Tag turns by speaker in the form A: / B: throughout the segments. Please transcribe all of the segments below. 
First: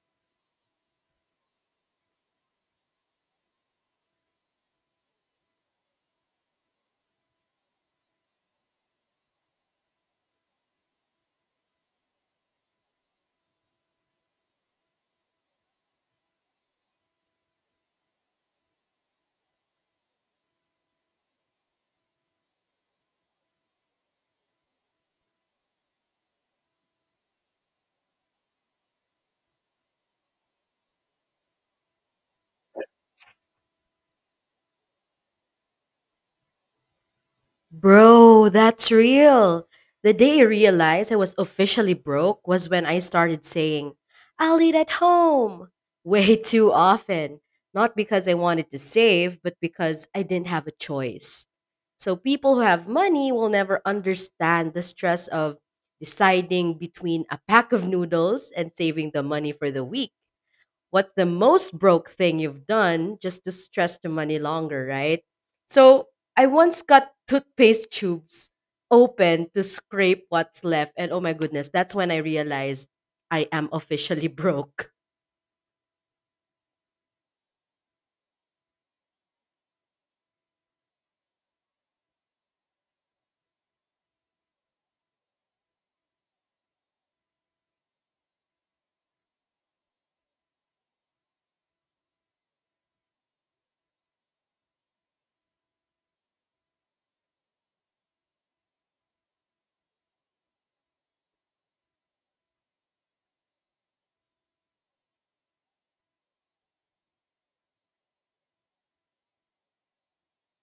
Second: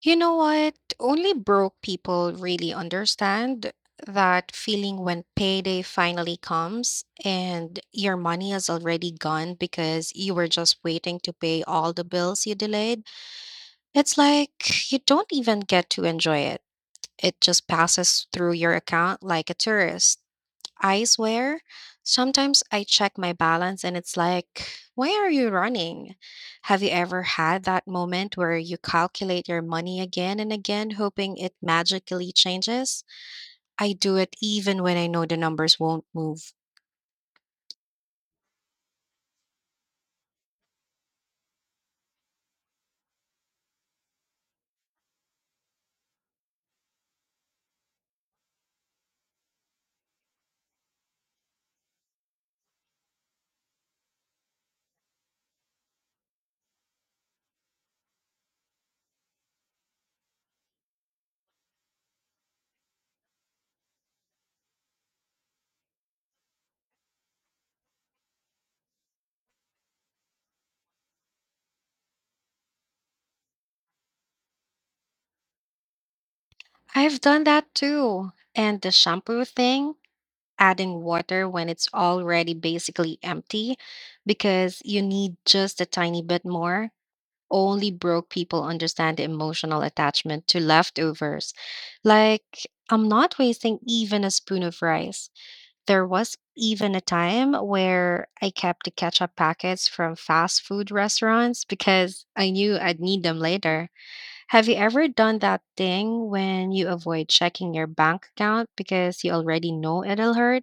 A: You know what? Only broke people really understand that feeling when payday finally comes and your money is already gone because you were just waiting to pay all the bills you delayed. It's like you don't even get to enjoy it. It just passes through your account like a tourist. I swear, sometimes I check my balance and it's like, why are you running? Have you ever had that moment where you calculate your money again and again, hoping it magically changes? I do it even when I know the numbers won't move.
B: Bro, that's real. The day I realized I was officially broke was when I started saying, I'll eat at home way too often. Not because I wanted to save, but because I didn't have a choice. So people who have money will never understand the stress of deciding between a pack of noodles and saving the money for the week. What's the most broke thing you've done just to stretch the money longer, right? So I once got toothpaste tubes open to scrape what's left. And oh my goodness, that's when I realized I am officially broke.
A: I've done that too. And the shampoo thing, adding water when it's already basically empty because you need just a tiny bit more. Only broke people understand the emotional attachment to leftovers. Like, I'm not wasting even a spoon of rice. There was even a time where I kept the ketchup packets from fast food restaurants because I knew I'd need them later. Have you ever done that thing when you avoid checking your bank account because you already know it'll hurt?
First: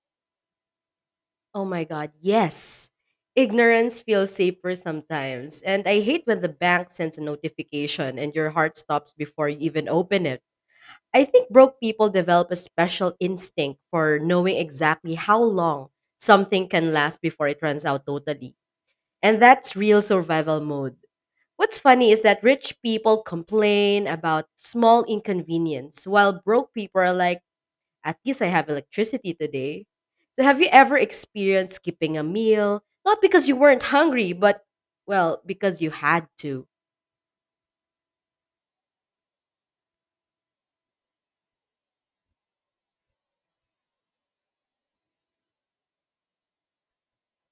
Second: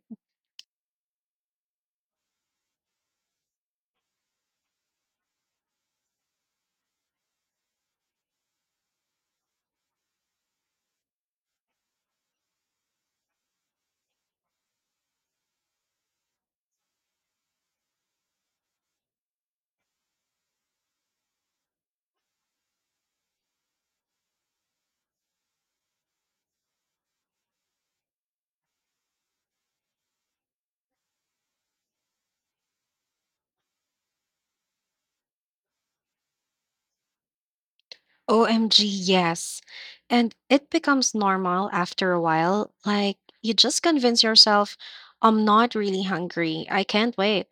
B: Oh my God, yes. Ignorance feels safer sometimes. And I hate when the bank sends a notification and your heart stops before you even open it. I think broke people develop a special instinct for knowing exactly how long something can last before it runs out totally. And that's real survival mode. What's funny is that rich people complain about small inconvenience while broke people are like, at least I have electricity today. So have you ever experienced skipping a meal? Not because you weren't hungry, but well, because you had to.
A: OMG, yes. And it becomes normal after a while. Like, you just convince yourself, I'm not really hungry. I can't wait.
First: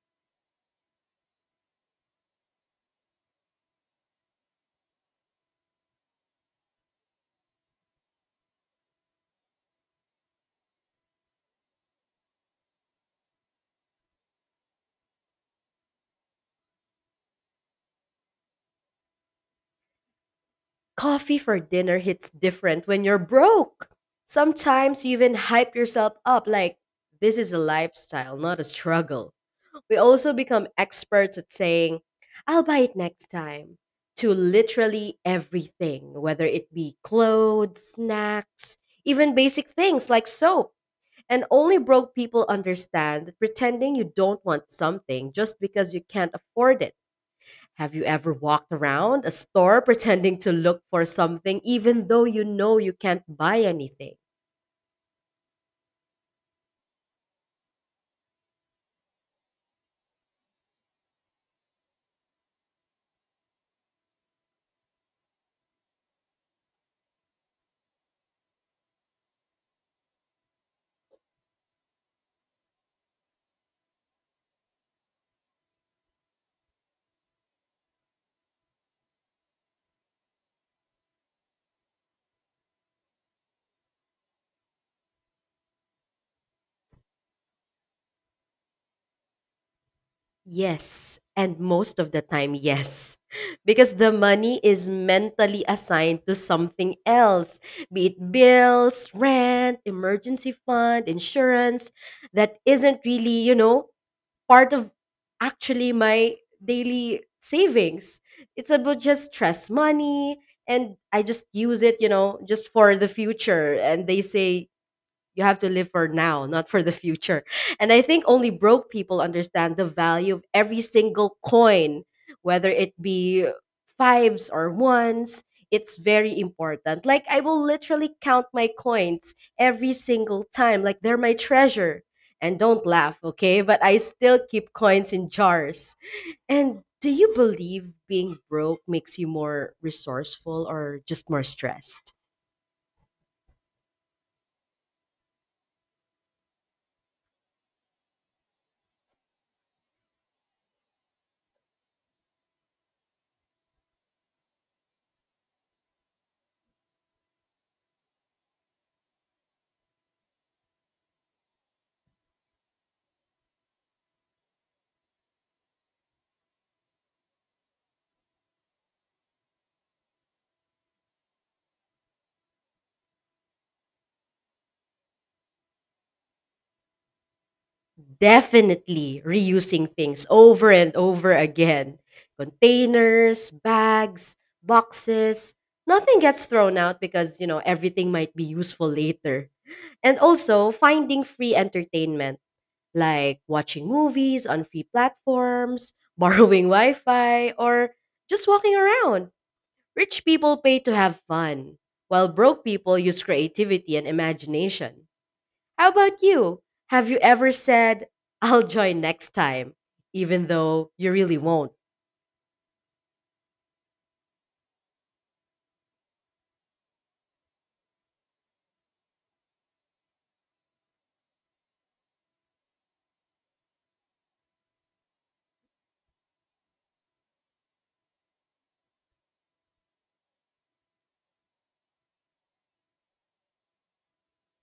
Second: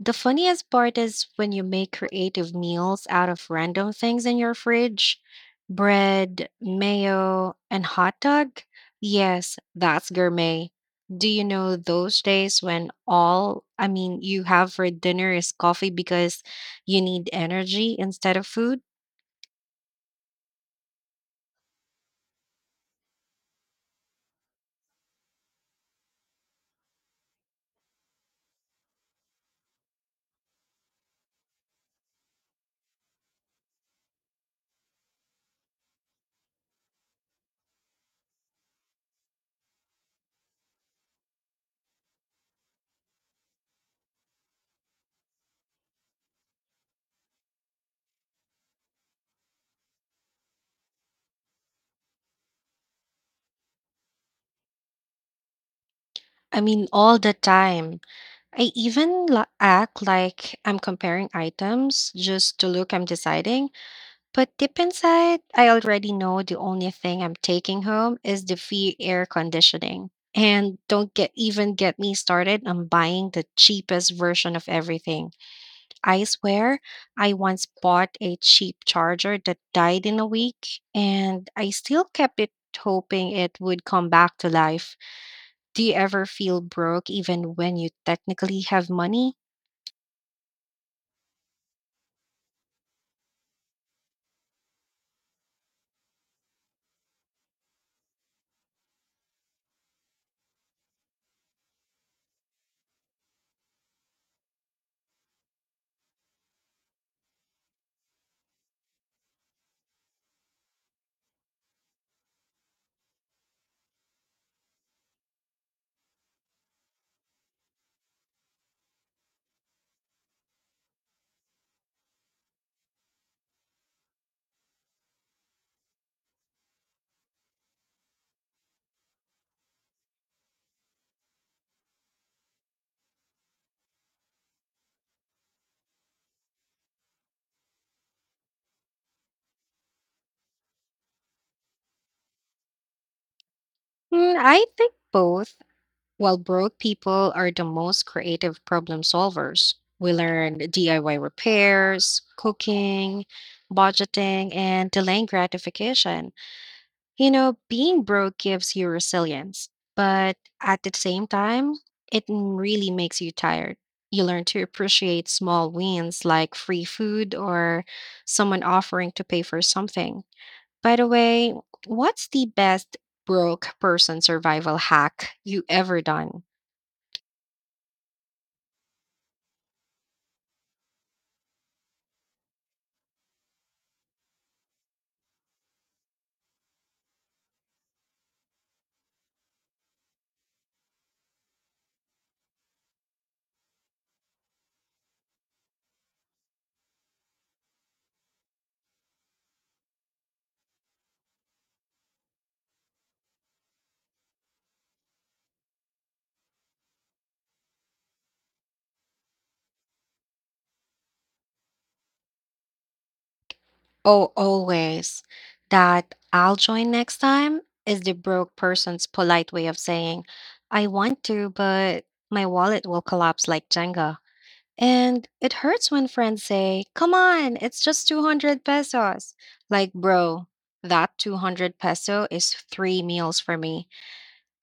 A: The funniest part is when you make creative meals out of random things in your fridge: bread, mayo, and hot dog. Yes, that's gourmet. Do you know those days when all I mean you have for dinner is coffee because you need energy instead of food?
B: Coffee for dinner hits different when you're broke. Sometimes you even hype yourself up like this is a lifestyle, not a struggle. We also become experts at saying, I'll buy it next time, to literally everything, whether it be clothes, snacks, even basic things like soap. And only broke people understand that pretending you don't want something just because you can't afford it. Have you ever walked around a store pretending to look for something even though you know you can't buy anything?
A: I mean, all the time. I even act like I'm comparing items just to look I'm deciding. But deep inside, I already know the only thing I'm taking home is the free air conditioning. And don't get even get me started on buying the cheapest version of everything. I swear, I once bought a cheap charger that died in a week, and I still kept it hoping it would come back to life. Do you ever feel broke even when you technically have money?
B: Yes, and most of the time, yes. Because the money is mentally assigned to something else, be it bills, rent, emergency fund, insurance, that isn't really, part of actually my daily savings. It's about just stress money, and I just use it, just for the future. And they say you have to live for now, not for the future. And I think only broke people understand the value of every single coin, whether it be fives or ones. It's very important. Like, I will literally count my coins every single time, like, they're my treasure. And don't laugh, okay? But I still keep coins in jars. And do you believe being broke makes you more resourceful or just more stressed?
A: I think both. While broke people are the most creative problem solvers, we learn DIY repairs, cooking, budgeting, and delaying gratification. You know, being broke gives you resilience, but at the same time, it really makes you tired. You learn to appreciate small wins like free food or someone offering to pay for something. By the way, what's the best broke person survival hack you ever done?
B: Definitely reusing things over and over again. Containers, bags, boxes. Nothing gets thrown out because, you know, everything might be useful later. And also finding free entertainment, like watching movies on free platforms, borrowing Wi Fi, or just walking around. Rich people pay to have fun, while broke people use creativity and imagination. How about you? Have you ever said, I'll join next time, even though you really won't?
A: Oh, always. That "I'll join next time" is the broke person's polite way of saying, I want to, but my wallet will collapse like Jenga. And it hurts when friends say, come on, it's just 200 pesos. Like, bro, that 200 peso is three meals for me.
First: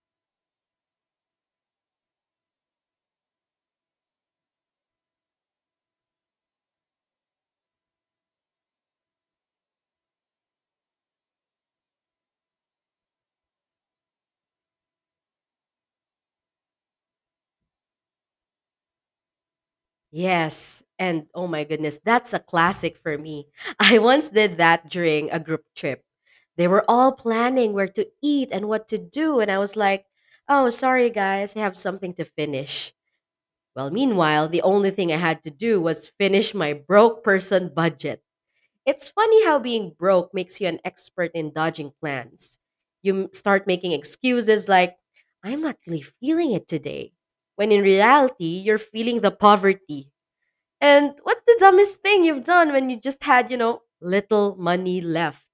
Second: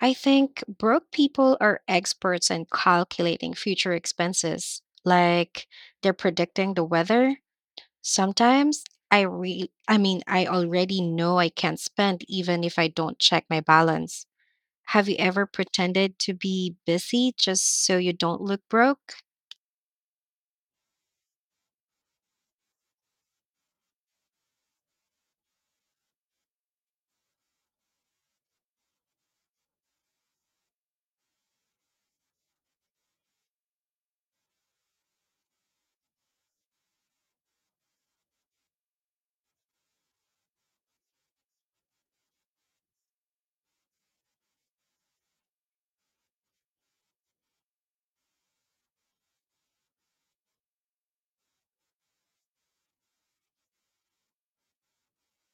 A: I think broke people are experts in calculating future expenses, like they're predicting the weather. Sometimes I already know I can't spend even if I don't check my balance. Have you ever pretended to be busy just so you don't look broke?
B: Yes. And oh my goodness, that's a classic for me. I once did that during a group trip. They were all planning where to eat and what to do. And I was like, oh, sorry, guys, I have something to finish. Well, meanwhile, the only thing I had to do was finish my broke person budget. It's funny how being broke makes you an expert in dodging plans. You start making excuses like, I'm not really feeling it today, when in reality, you're feeling the poverty. And what's the dumbest thing you've done when you just had, you know, little money left?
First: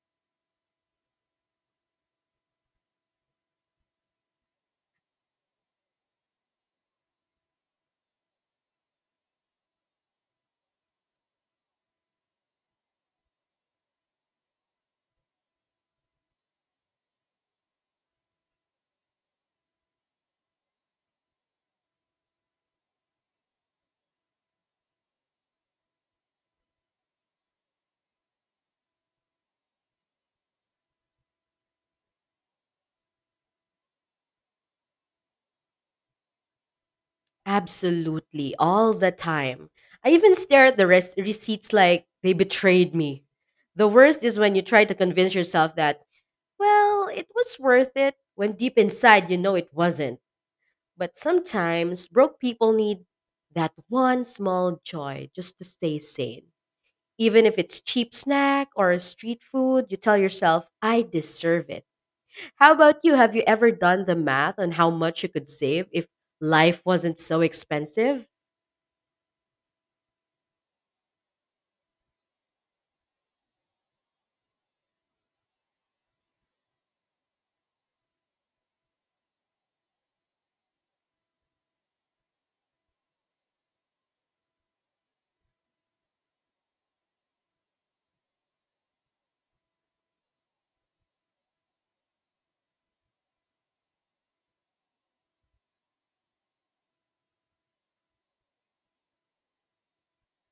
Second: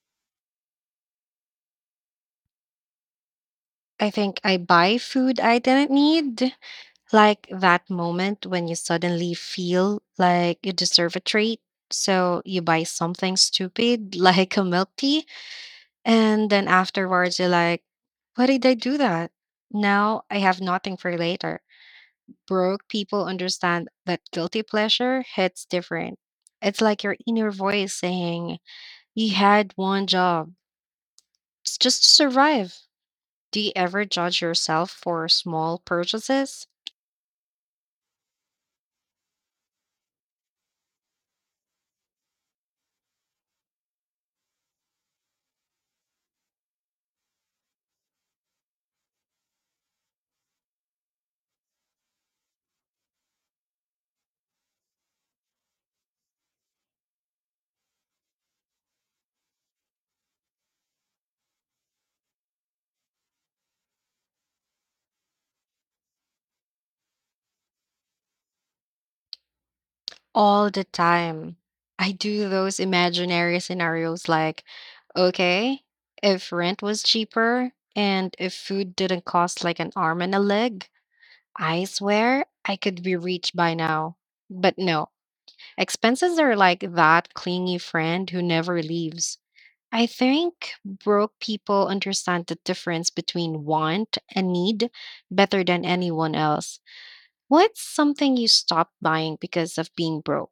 A: I think I buy food I didn't need, like that moment when you suddenly feel like you deserve a treat. So you buy something stupid like a milk tea. And then afterwards, you're like, why did I do that? Now I have nothing for later. Broke people understand that guilty pleasure hits different. It's like your inner voice saying, you had one job, it's just to survive. Do you ever judge yourself for small purchases?
B: Absolutely, all the time. I even stare at the receipts like they betrayed me. The worst is when you try to convince yourself that, well, it was worth it, when deep inside you know it wasn't. But sometimes broke people need that one small joy just to stay sane. Even if it's cheap snack or street food, you tell yourself, I deserve it. How about you? Have you ever done the math on how much you could save if life wasn't so expensive?
A: All the time. I do those imaginary scenarios like, okay, if rent was cheaper and if food didn't cost like an arm and a leg, I swear I could be rich by now. But no, expenses are like that clingy friend who never leaves. I think broke people understand the difference between want and need better than anyone else. What's something you stopped buying because of being broke?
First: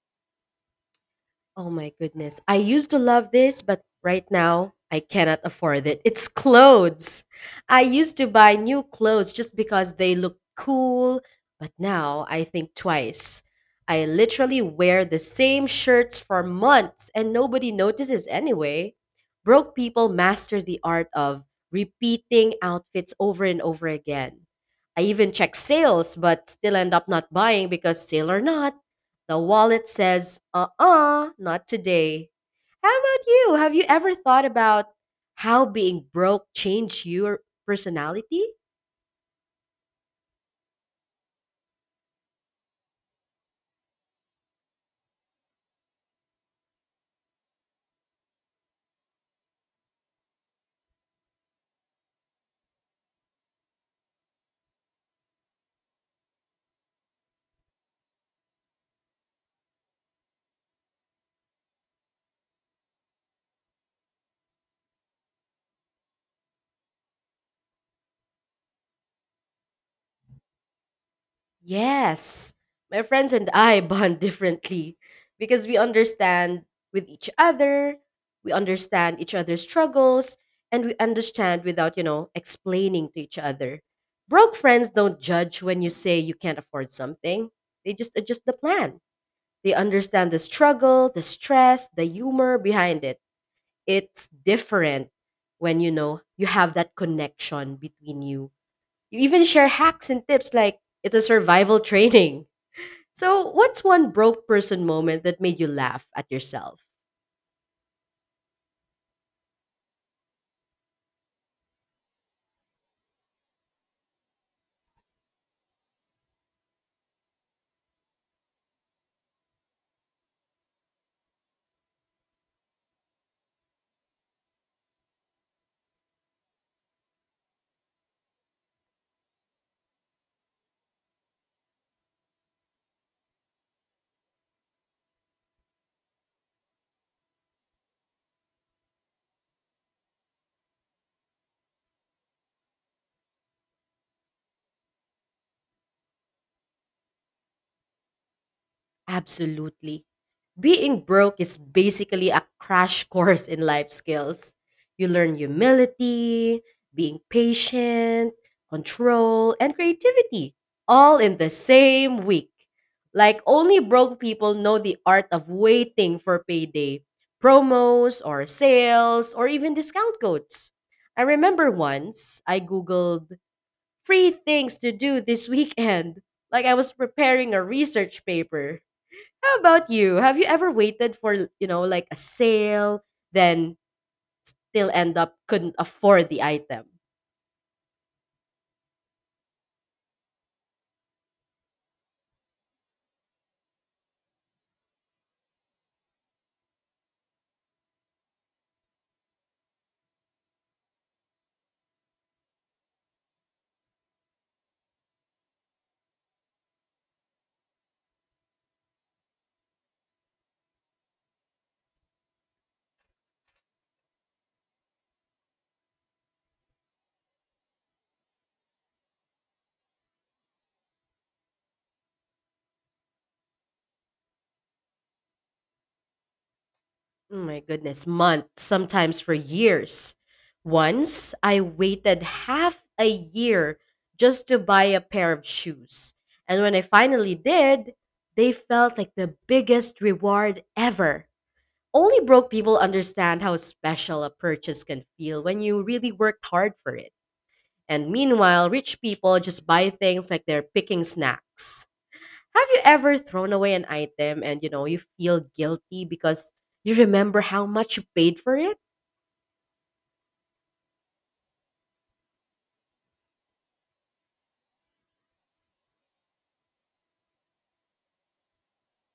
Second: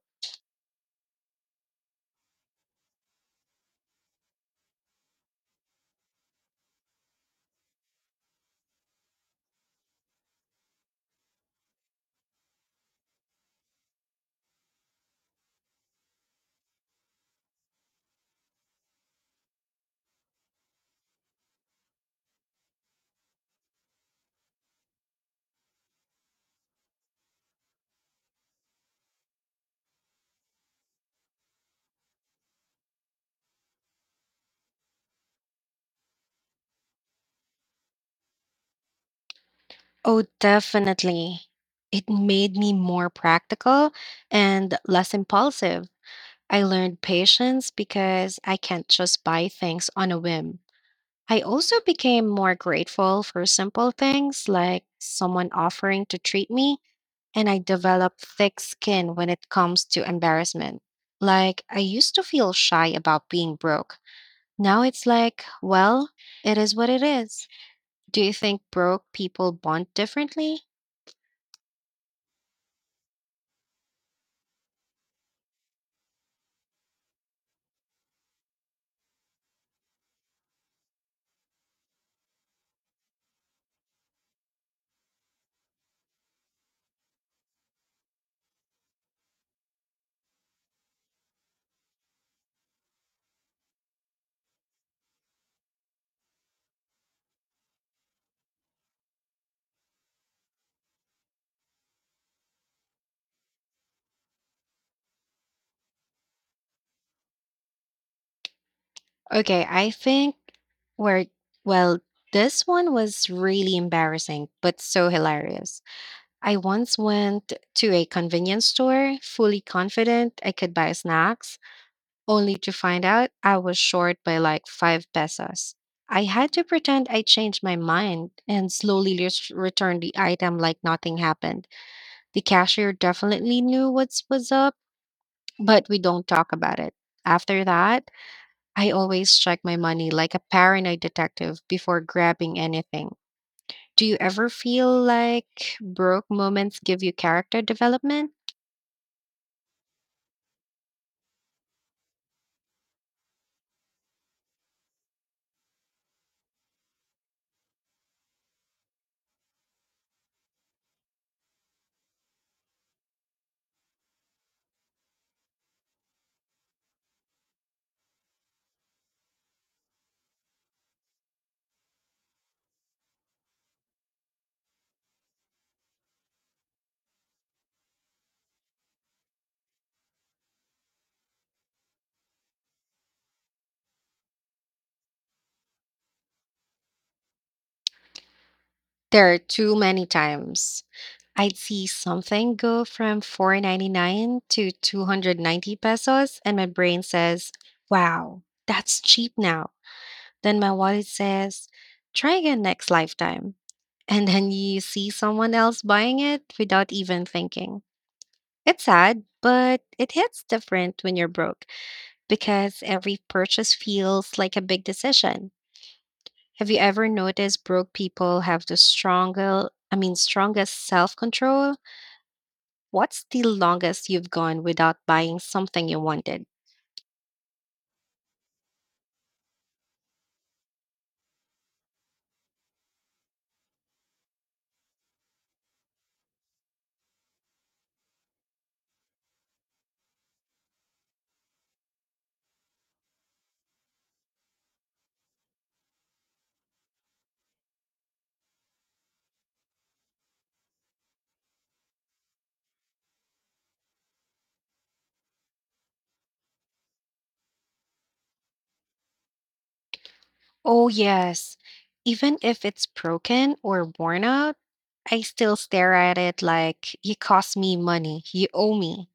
B: Oh my goodness. I used to love this, but right now I cannot afford it. It's clothes. I used to buy new clothes just because they look cool, but now I think twice. I literally wear the same shirts for months and nobody notices anyway. Broke people master the art of repeating outfits over and over again. I even check sales, but still end up not buying because sale or not. The wallet says, not today. How about you? Have you ever thought about how being broke changed your personality?
A: Oh, definitely. It made me more practical and less impulsive. I learned patience because I can't just buy things on a whim. I also became more grateful for simple things like someone offering to treat me, and I developed thick skin when it comes to embarrassment. Like, I used to feel shy about being broke. Now it's like, well, it is what it is. Do you think broke people bond differently?
B: Yes. My friends and I bond differently because we understand with each other, we understand each other's struggles, and we understand without, you know, explaining to each other. Broke friends don't judge when you say you can't afford something. They just adjust the plan. They understand the struggle, the stress, the humor behind it. It's different when you know you have that connection between you. You even share hacks and tips like it's a survival training. So, what's one broke person moment that made you laugh at yourself?
A: Okay, I think where, well, this one was really embarrassing, but so hilarious. I once went to a convenience store fully confident I could buy snacks, only to find out I was short by like five pesos. I had to pretend I changed my mind and slowly return the item like nothing happened. The cashier definitely knew what's was up, but we don't talk about it. After that, I always check my money like a paranoid detective before grabbing anything. Do you ever feel like broke moments give you character development?
B: Absolutely. Being broke is basically a crash course in life skills. You learn humility, being patient, control, and creativity all in the same week. Like only broke people know the art of waiting for payday, promos or sales or even discount codes. I remember once I googled free things to do this weekend, like I was preparing a research paper. How about you? Have you ever waited for, you know, like a sale, then still end up couldn't afford the item?
A: There are too many times. I'd see something go from 4.99 to 290 pesos and my brain says, "Wow, that's cheap now." Then my wallet says, "Try again next lifetime." And then you see someone else buying it without even thinking. It's sad, but it hits different when you're broke because every purchase feels like a big decision. Have you ever noticed broke people have the strongest self control? What's the longest you've gone without buying something you wanted?
B: Oh my goodness, months, sometimes for years. Once I waited half a year just to buy a pair of shoes. And when I finally did, they felt like the biggest reward ever. Only broke people understand how special a purchase can feel when you really worked hard for it. And meanwhile, rich people just buy things like they're picking snacks. Have you ever thrown away an item and you know you feel guilty because you remember how much you paid for it?
A: Oh, yes. Even if it's broken or worn out, I still stare at it like, you cost me money, you owe me.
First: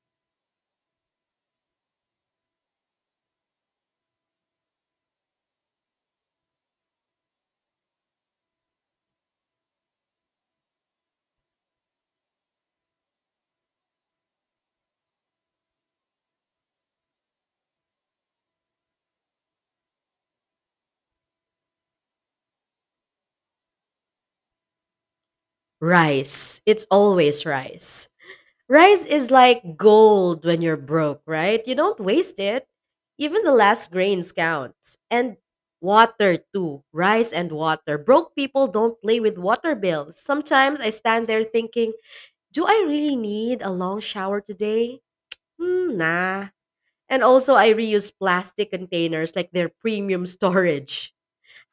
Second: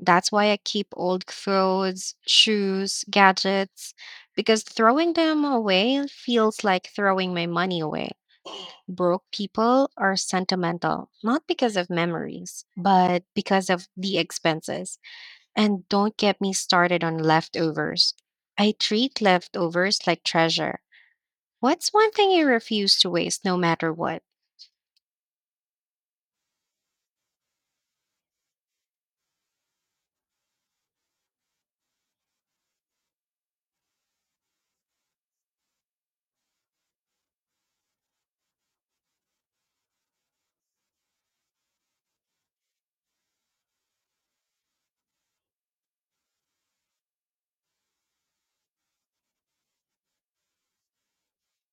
A: That's why I keep old clothes, shoes, gadgets, because throwing them away feels like throwing my money away. Broke people are sentimental, not because of memories, but because of the expenses. And don't get me started on leftovers. I treat leftovers like treasure. What's one thing you refuse to waste no matter what?
B: Rice. It's always rice. Rice is like gold when you're broke, right? You don't waste it. Even the last grains counts. And water too. Rice and water. Broke people don't play with water bills. Sometimes I stand there thinking, do I really need a long shower today? Hmm, nah. And also, I reuse plastic containers like their premium storage.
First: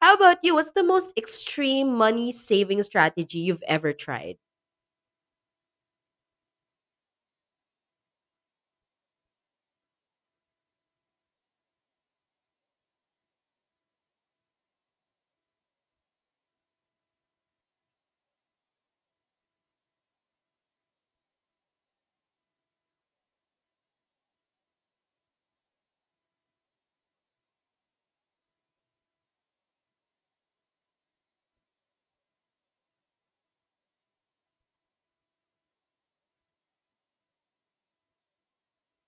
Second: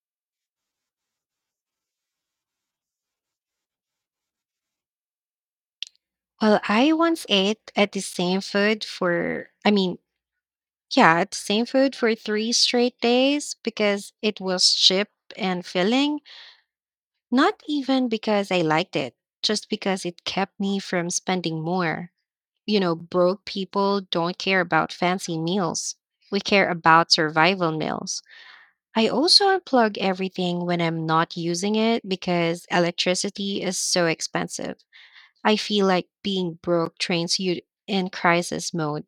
B: How about you? What's the most extreme money saving strategy you've ever tried?
A: Well, I once ate at the same food for three straight days because it was cheap and filling, not even because I liked it, just because it kept me from spending more. You know, broke people don't care about fancy meals. We care about survival meals. I also unplug everything when I'm not using it because electricity is so expensive. I feel like being broke trains you in crisis mode.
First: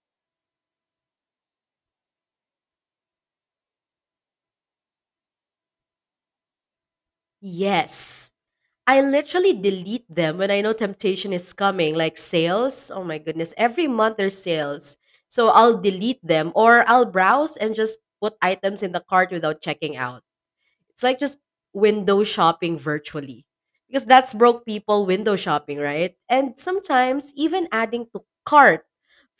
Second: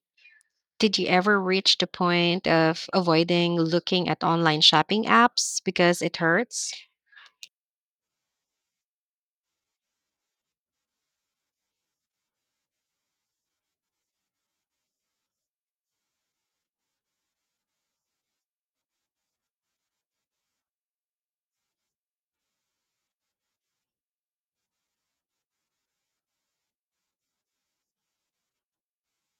A: Did you ever reach the point of avoiding looking at online shopping apps because it hurts?
B: Yes. I literally delete them when I know temptation is coming, like sales. Oh my goodness. Every month there's sales. So I'll delete them or I'll browse and just put items in the cart without checking out. It's like just window shopping virtually. Because that's broke people window shopping, right? And sometimes even adding to cart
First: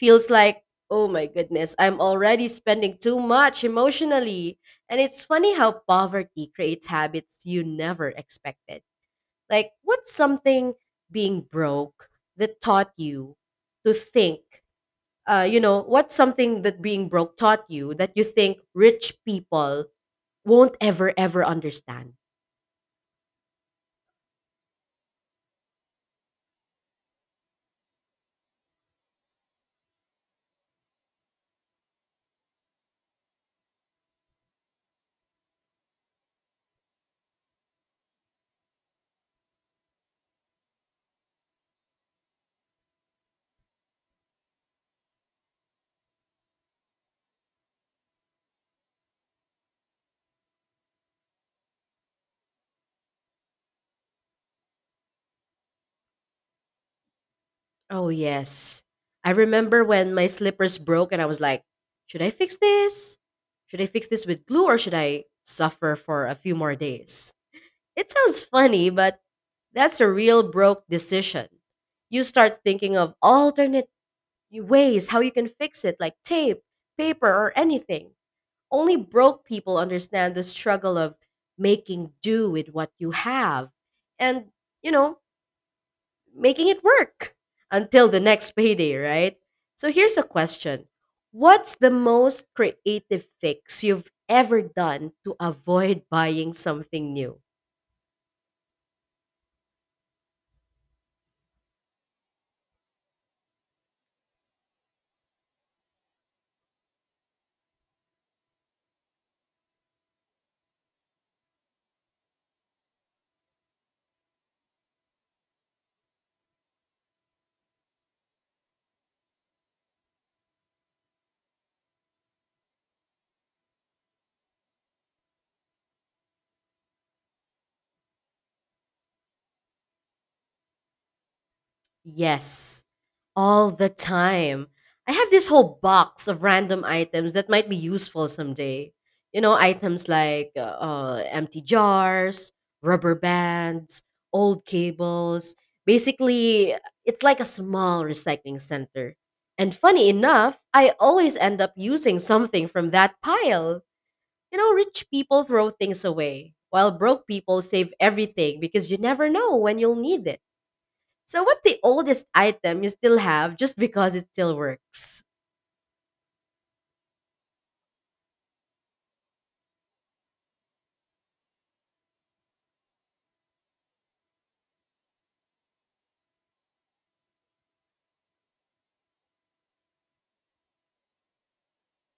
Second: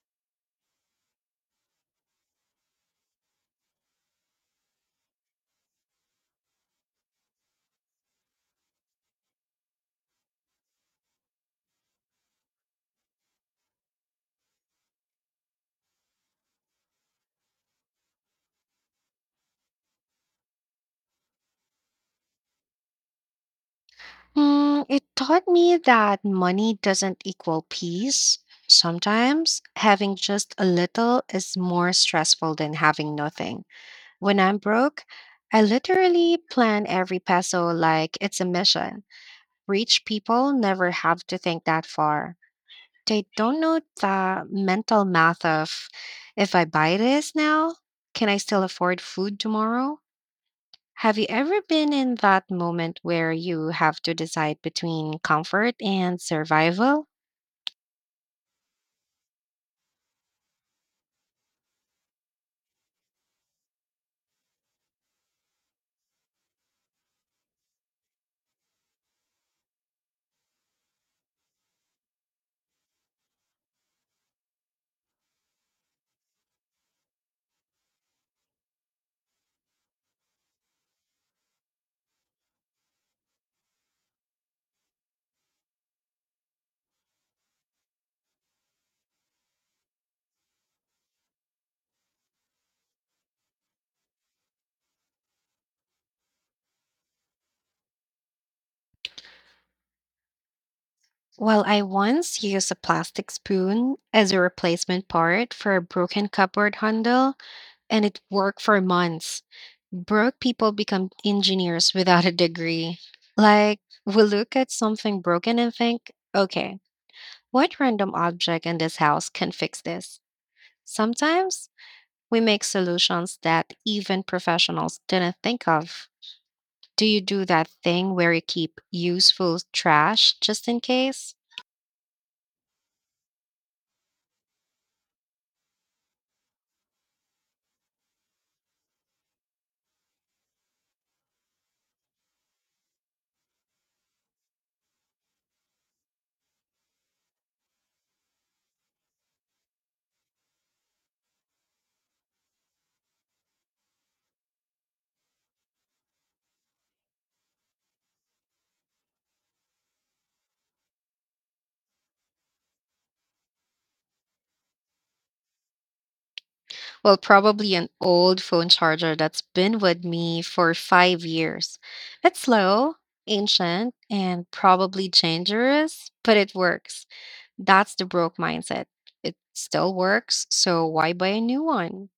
B: feels like, oh my goodness, I'm already spending too much emotionally. And it's funny how poverty creates habits you never expected. Like, what's something being broke that taught you to think? You know, what's something that being broke taught you that you think rich people won't ever, ever understand.
A: It taught me that money doesn't equal peace. Sometimes having just a little is more stressful than having nothing. When I'm broke, I literally plan every peso like it's a mission. Rich people never have to think that far. They don't know the mental math of, if I buy this now, can I still afford food tomorrow? Have you ever been in that moment where you have to decide between comfort and survival?
B: Oh, yes. I remember when my slippers broke and I was like, should I fix this? Should I fix this with glue or should I suffer for a few more days? It sounds funny, but that's a real broke decision. You start thinking of alternate ways how you can fix it, like tape, paper, or anything. Only broke people understand the struggle of making do with what you have and, you know, making it work until the next payday, right? So here's a question. What's the most creative fix you've ever done to avoid buying something new?
A: Well, I once used a plastic spoon as a replacement part for a broken cupboard handle, and it worked for months. Broke people become engineers without a degree. Like, we look at something broken and think, okay, what random object in this house can fix this? Sometimes we make solutions that even professionals didn't think of. Do you do that thing where you keep useful trash just in case?
B: Yes. All the time. I have this whole box of random items that might be useful someday. You know, items like empty jars, rubber bands, old cables. Basically, it's like a small recycling center. And funny enough, I always end up using something from that pile. You know, rich people throw things away, while broke people save everything because you never know when you'll need it. So, what's the oldest item you still have just because it still works?
A: Well, probably an old phone charger that's been with me for five years. It's slow, ancient, and probably dangerous, but it works. That's the broke mindset. It still works, so why buy a new one?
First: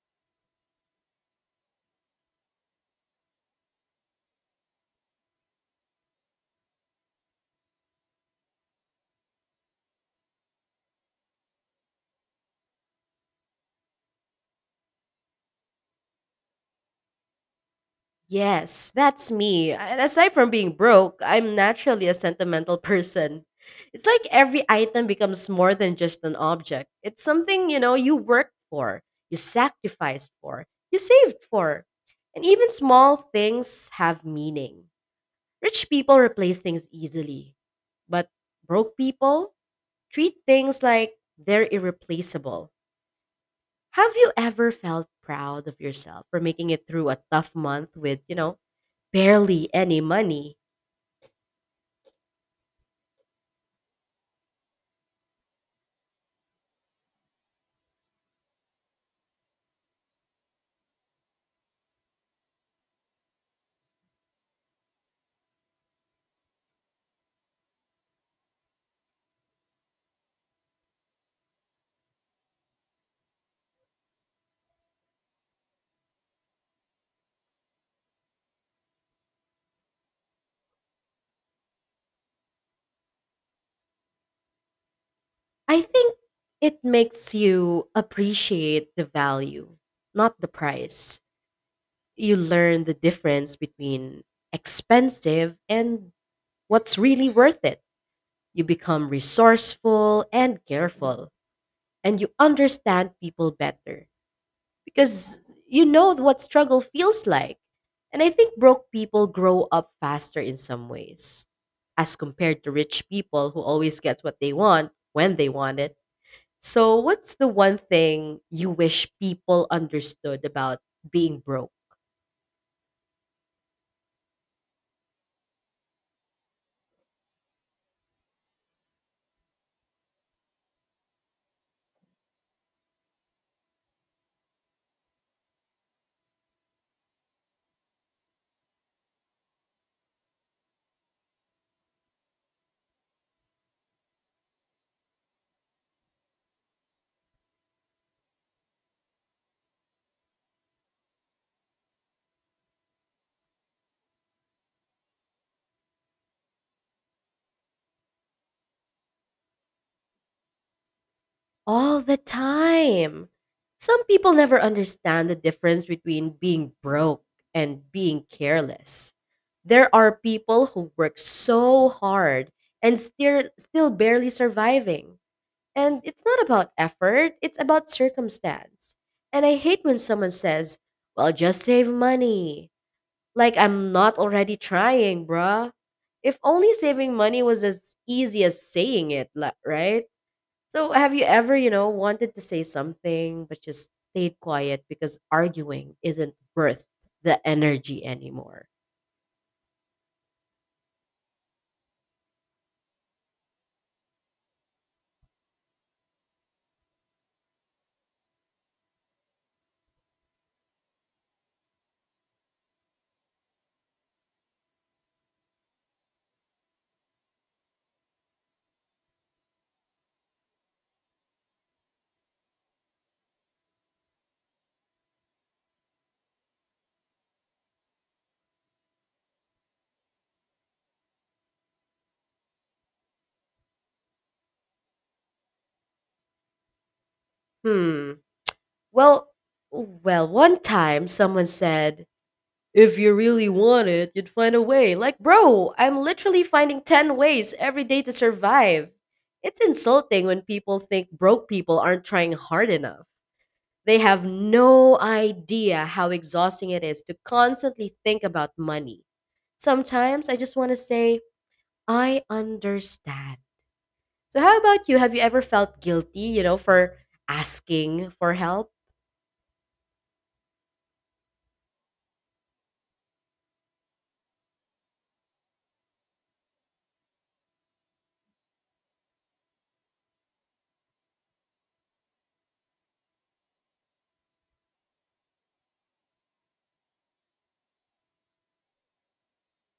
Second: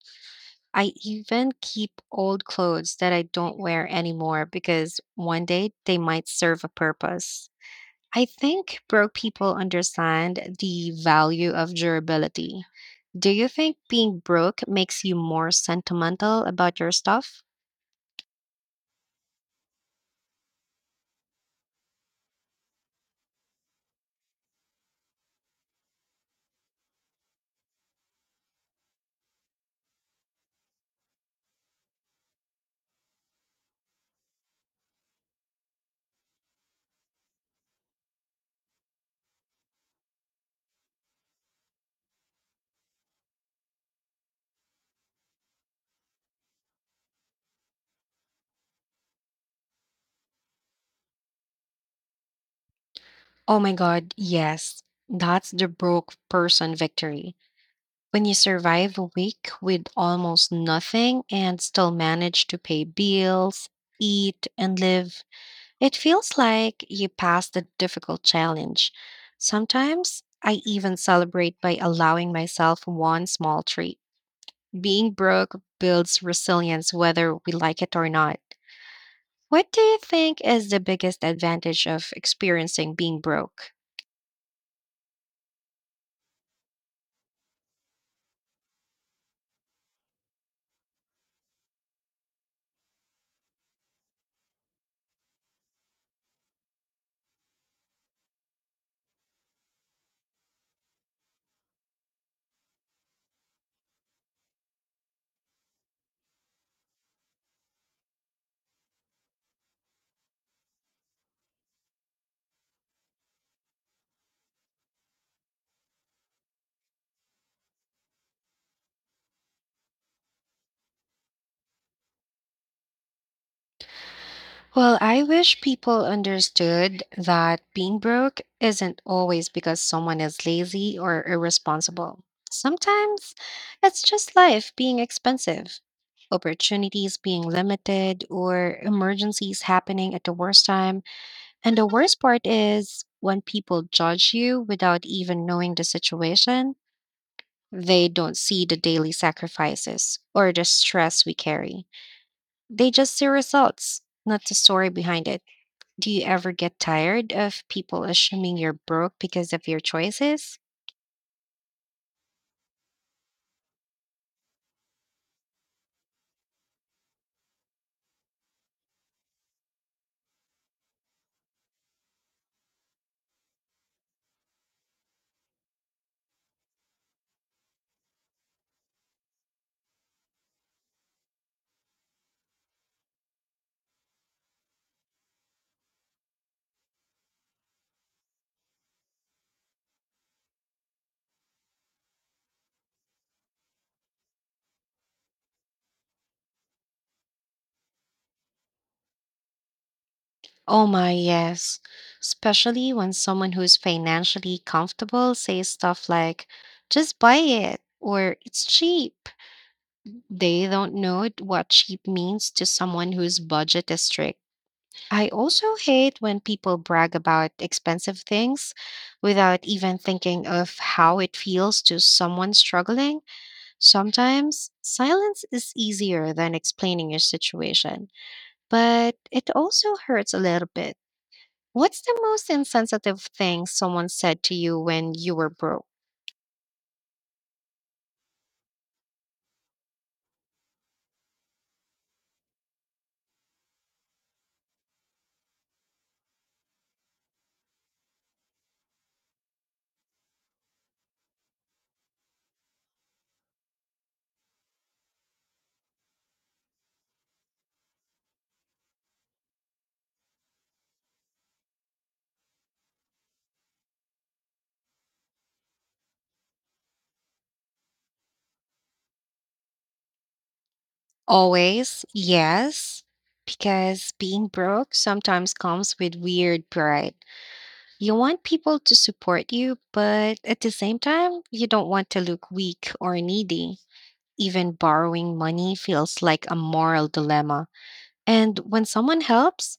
A: I even keep old clothes that I don't wear anymore because one day they might serve a purpose. I think broke people understand the value of durability. Do you think being broke makes you more sentimental about your stuff?
B: Yes, that's me. And aside from being broke, I'm naturally a sentimental person. It's like every item becomes more than just an object. It's something, you know, you worked for, you sacrificed for, you saved for. And even small things have meaning. Rich people replace things easily, but broke people treat things like they're irreplaceable. Have you ever felt proud of yourself for making it through a tough month with, you know, barely any money?
A: Oh my God, yes. That's the broke person victory. When you survive a week with almost nothing and still manage to pay bills, eat, and live, it feels like you passed the difficult challenge. Sometimes I even celebrate by allowing myself one small treat. Being broke builds resilience whether we like it or not. What do you think is the biggest advantage of experiencing being broke?
B: I think it makes you appreciate the value, not the price. You learn the difference between expensive and what's really worth it. You become resourceful and careful, and you understand people better, because you know what struggle feels like. And I think broke people grow up faster in some ways as compared to rich people who always get what they want when they want it. So, what's the one thing you wish people understood about being broke?
A: Well, I wish people understood that being broke isn't always because someone is lazy or irresponsible. Sometimes it's just life being expensive, opportunities being limited, or emergencies happening at the worst time. And the worst part is when people judge you without even knowing the situation, they don't see the daily sacrifices or the stress we carry. They just see results, not the story behind it. Do you ever get tired of people assuming you're broke because of your choices?
B: All the time. Some people never understand the difference between being broke and being careless. There are people who work so hard and still barely surviving. And it's not about effort, it's about circumstance. And I hate when someone says, "Well, just save money." Like I'm not already trying, bruh. If only saving money was as easy as saying it, right? So, have you ever, wanted to say something but just stayed quiet because arguing isn't worth the energy anymore?
A: Oh my, yes. Especially when someone who's financially comfortable says stuff like, just buy it, or it's cheap. They don't know what cheap means to someone whose budget is strict. I also hate when people brag about expensive things without even thinking of how it feels to someone struggling. Sometimes silence is easier than explaining your situation, but it also hurts a little bit. What's the most insensitive thing someone said to you when you were broke?
B: Hmm. Well, well, one time someone said, "If you really want it, you'd find a way." Like, bro, I'm literally finding 10 ways every day to survive. It's insulting when people think broke people aren't trying hard enough. They have no idea how exhausting it is to constantly think about money. Sometimes I just want to say, I understand. So, how about you? Have you ever felt guilty, for asking for help?
A: Always, yes, because being broke sometimes comes with weird pride. You want people to support you, but at the same time, you don't want to look weak or needy. Even borrowing money feels like a moral dilemma. And when someone helps,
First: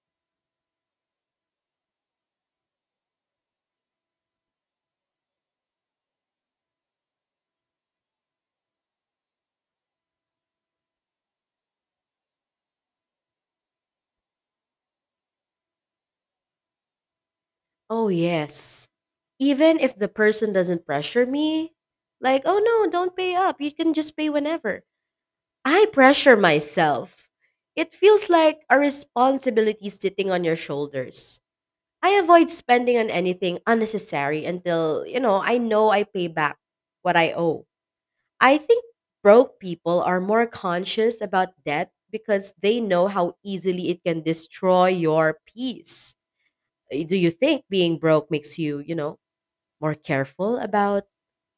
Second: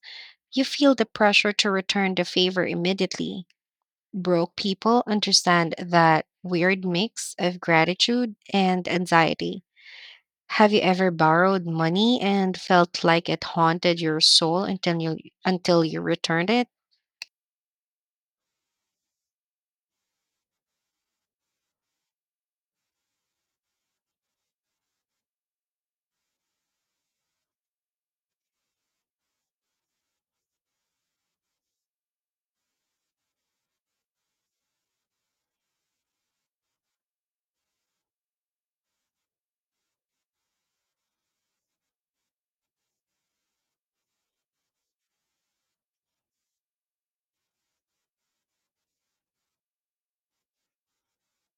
A: you feel the pressure to return the favor immediately. Broke people understand that weird mix of gratitude and anxiety. Have you ever borrowed money and felt like it haunted your soul until you returned it?
B: Oh, yes. Even if the person doesn't pressure me, like, oh no, don't pay up. You can just pay whenever. I pressure myself. It feels like a responsibility sitting on your shoulders. I avoid spending on anything unnecessary until, I know I pay back what I owe. I think broke people are more conscious about debt because they know how easily it can destroy your peace. Do you think being broke makes you more careful about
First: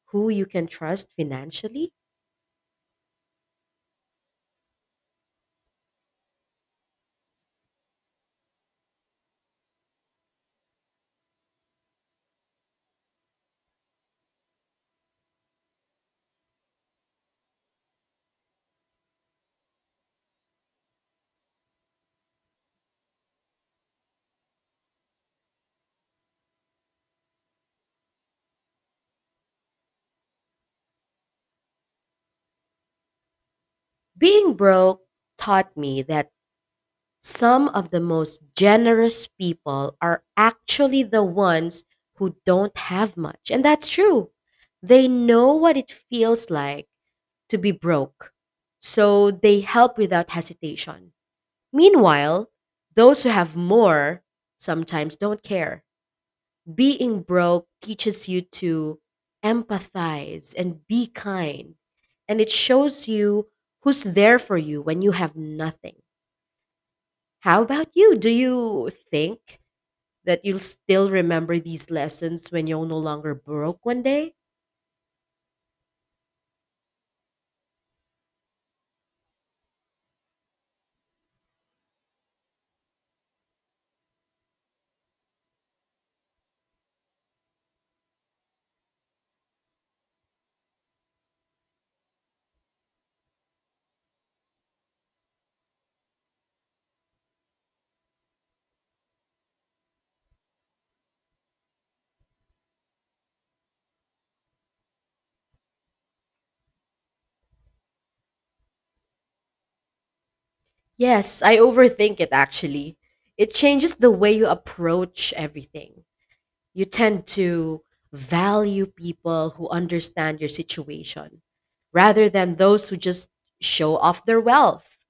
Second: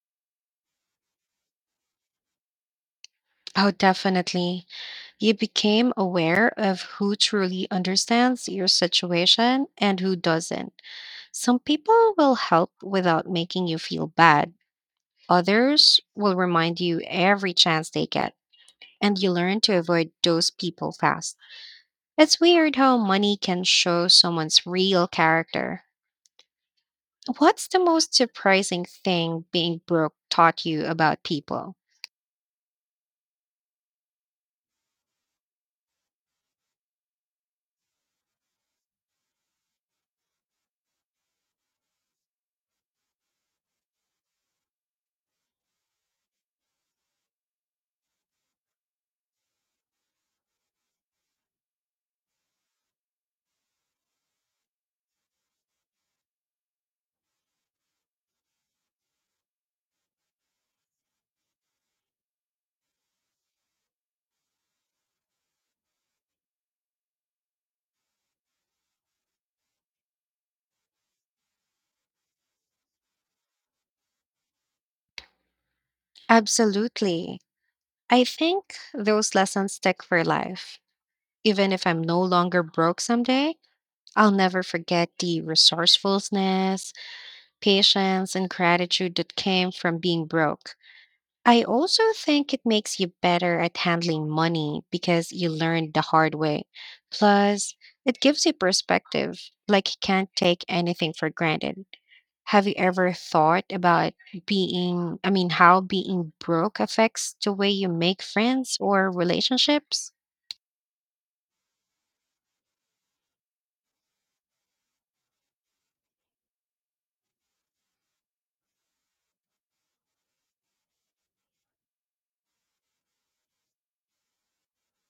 B: who you can trust financially?
A: Oh, definitely. You became aware of who truly understands your situation and who doesn't. Some people will help without making you feel bad. Others will remind you every chance they get, and you learn to avoid those people fast. It's weird how money can show someone's real character. What's the most surprising thing being broke taught you about people?
B: Being broke taught me that some of the most generous people are actually the ones who don't have much. And that's true. They know what it feels like to be broke. So they help without hesitation. Meanwhile, those who have more sometimes don't care. Being broke teaches you to empathize and be kind. And it shows you who's there for you when you have nothing. How about you? Do you think that you'll still remember these lessons when you're no longer broke one day?
A: Absolutely. I think those lessons stick for life. Even if I'm no longer broke someday, I'll never forget the resourcefulness, patience, and gratitude that came from being broke. I also think it makes you better at handling money because you learned the hard way. Plus, it gives you perspective, like you can't take anything for granted. Have you ever thought about how being broke affects the way you make friends or relationships?
B: Yes, I overthink it actually. It changes the way you approach everything. You tend to value people who understand your situation rather than those who just show off their wealth.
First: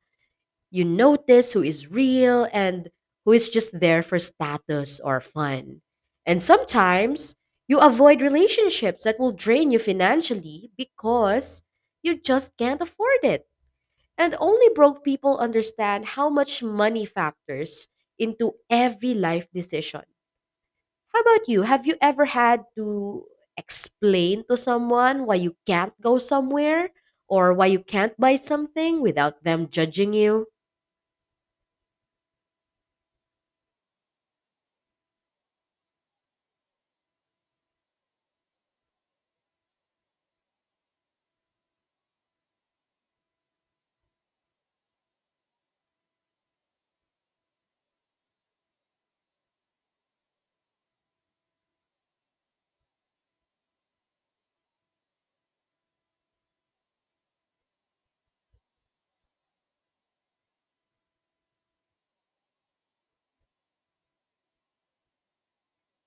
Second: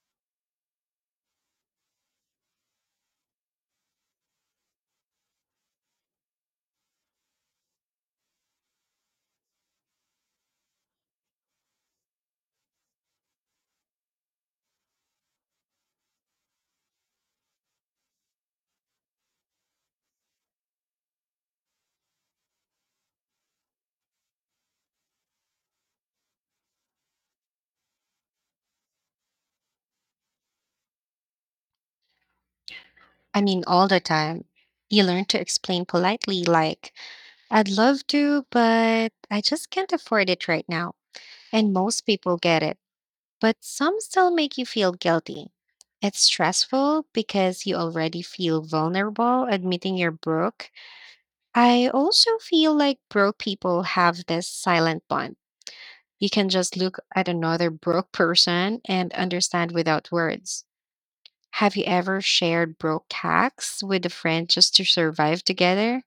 B: You notice who is real and who is just there for status or fun. And sometimes you avoid relationships that will drain you financially because you just can't afford it. And only broke people understand how much money factors into every life decision. How about you? Have you ever had to explain to someone why you can't go somewhere or why you can't buy something without them judging you?
A: I mean, all the time. You learn to explain politely, like, I'd love to, but I just can't afford it right now. And most people get it, but some still make you feel guilty. It's stressful because you already feel vulnerable admitting you're broke. I also feel like broke people have this silent bond. You can just look at another broke person and understand without words. Have you ever shared broke hacks with a friend just to survive together?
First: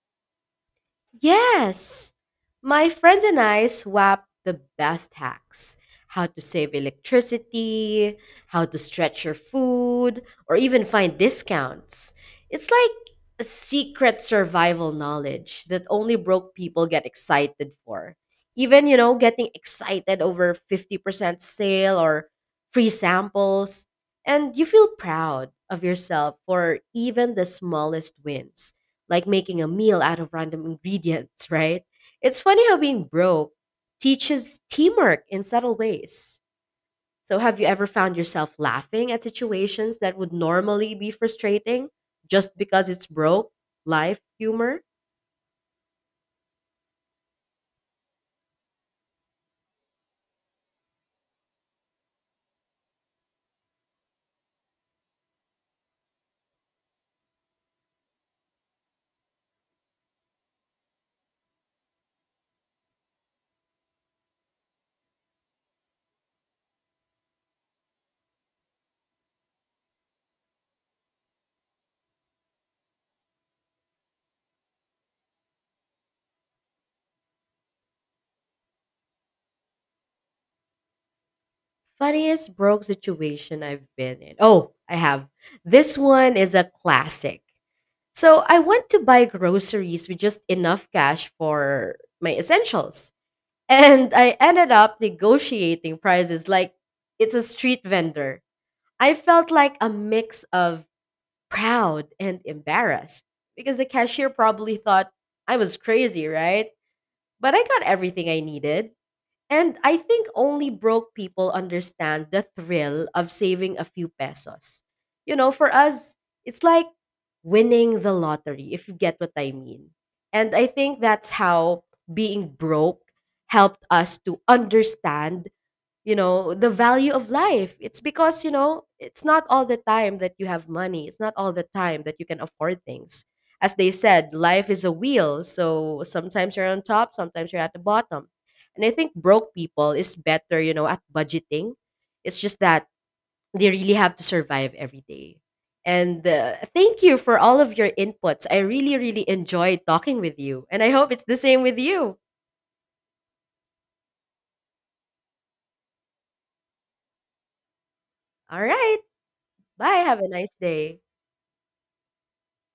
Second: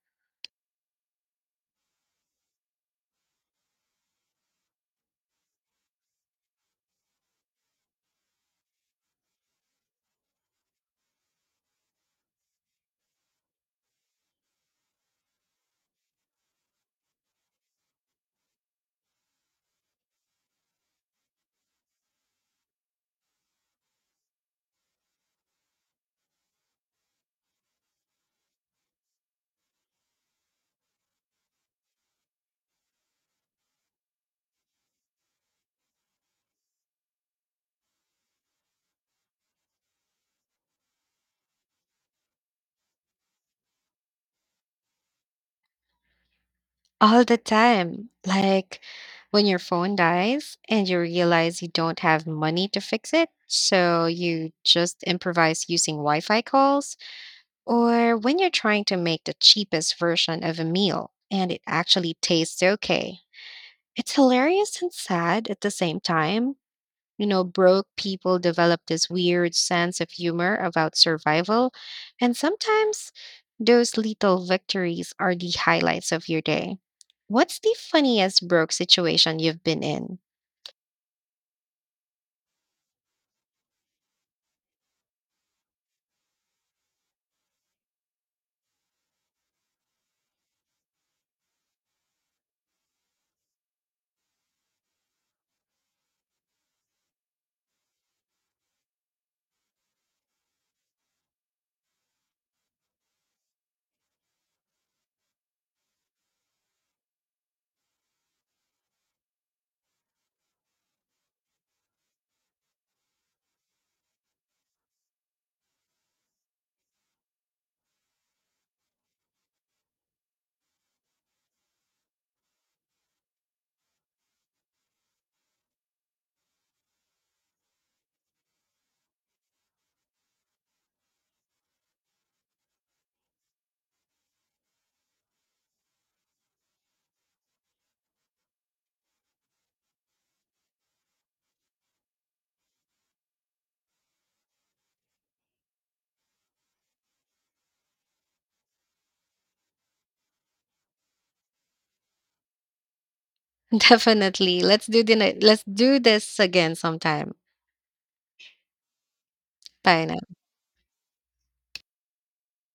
B: Yes, my friends and I swap the best hacks how to save electricity, how to stretch your food, or even find discounts. It's like a secret survival knowledge that only broke people get excited for. Even, getting excited over 50% sale or free samples. And you feel proud of yourself for even the smallest wins like making a meal out of random ingredients, right? It's funny how being broke teaches teamwork in subtle ways. So, have you ever found yourself laughing at situations that would normally be frustrating just because it's broke? Life humor?
A: All the time. Like when your phone dies and you realize you don't have money to fix it, so you just improvise using Wi Fi calls, or when you're trying to make the cheapest version of a meal and it actually tastes okay. It's hilarious and sad at the same time. You know, broke people develop this weird sense of humor about survival. And sometimes those little victories are the highlights of your day. What's the funniest broke situation you've been in?
B: Funniest broke situation I've been in. Oh, I have. This one is a classic. So, I went to buy groceries with just enough cash for my essentials. And I ended up negotiating prices like it's a street vendor. I felt like a mix of proud and embarrassed because the cashier probably thought I was crazy, right? But I got everything I needed. And I think only broke people understand the thrill of saving a few pesos. You know, for us, it's like winning the lottery, if you get what I mean. And I think that's how being broke helped us to understand, you know, the value of life. It's because, you know, it's not all the time that you have money. It's not all the time that you can afford things. As they said, life is a wheel, so sometimes you're on top, sometimes you're at the bottom. And I think broke people is better, you know, at budgeting. It's just that they really have to survive every day. And thank you for all of your inputs. I really enjoyed talking with you and I hope it's the same with you.
A: Definitely. Let's let's do this again sometime.
B: All right, bye,
A: Bye now.
B: have a nice day.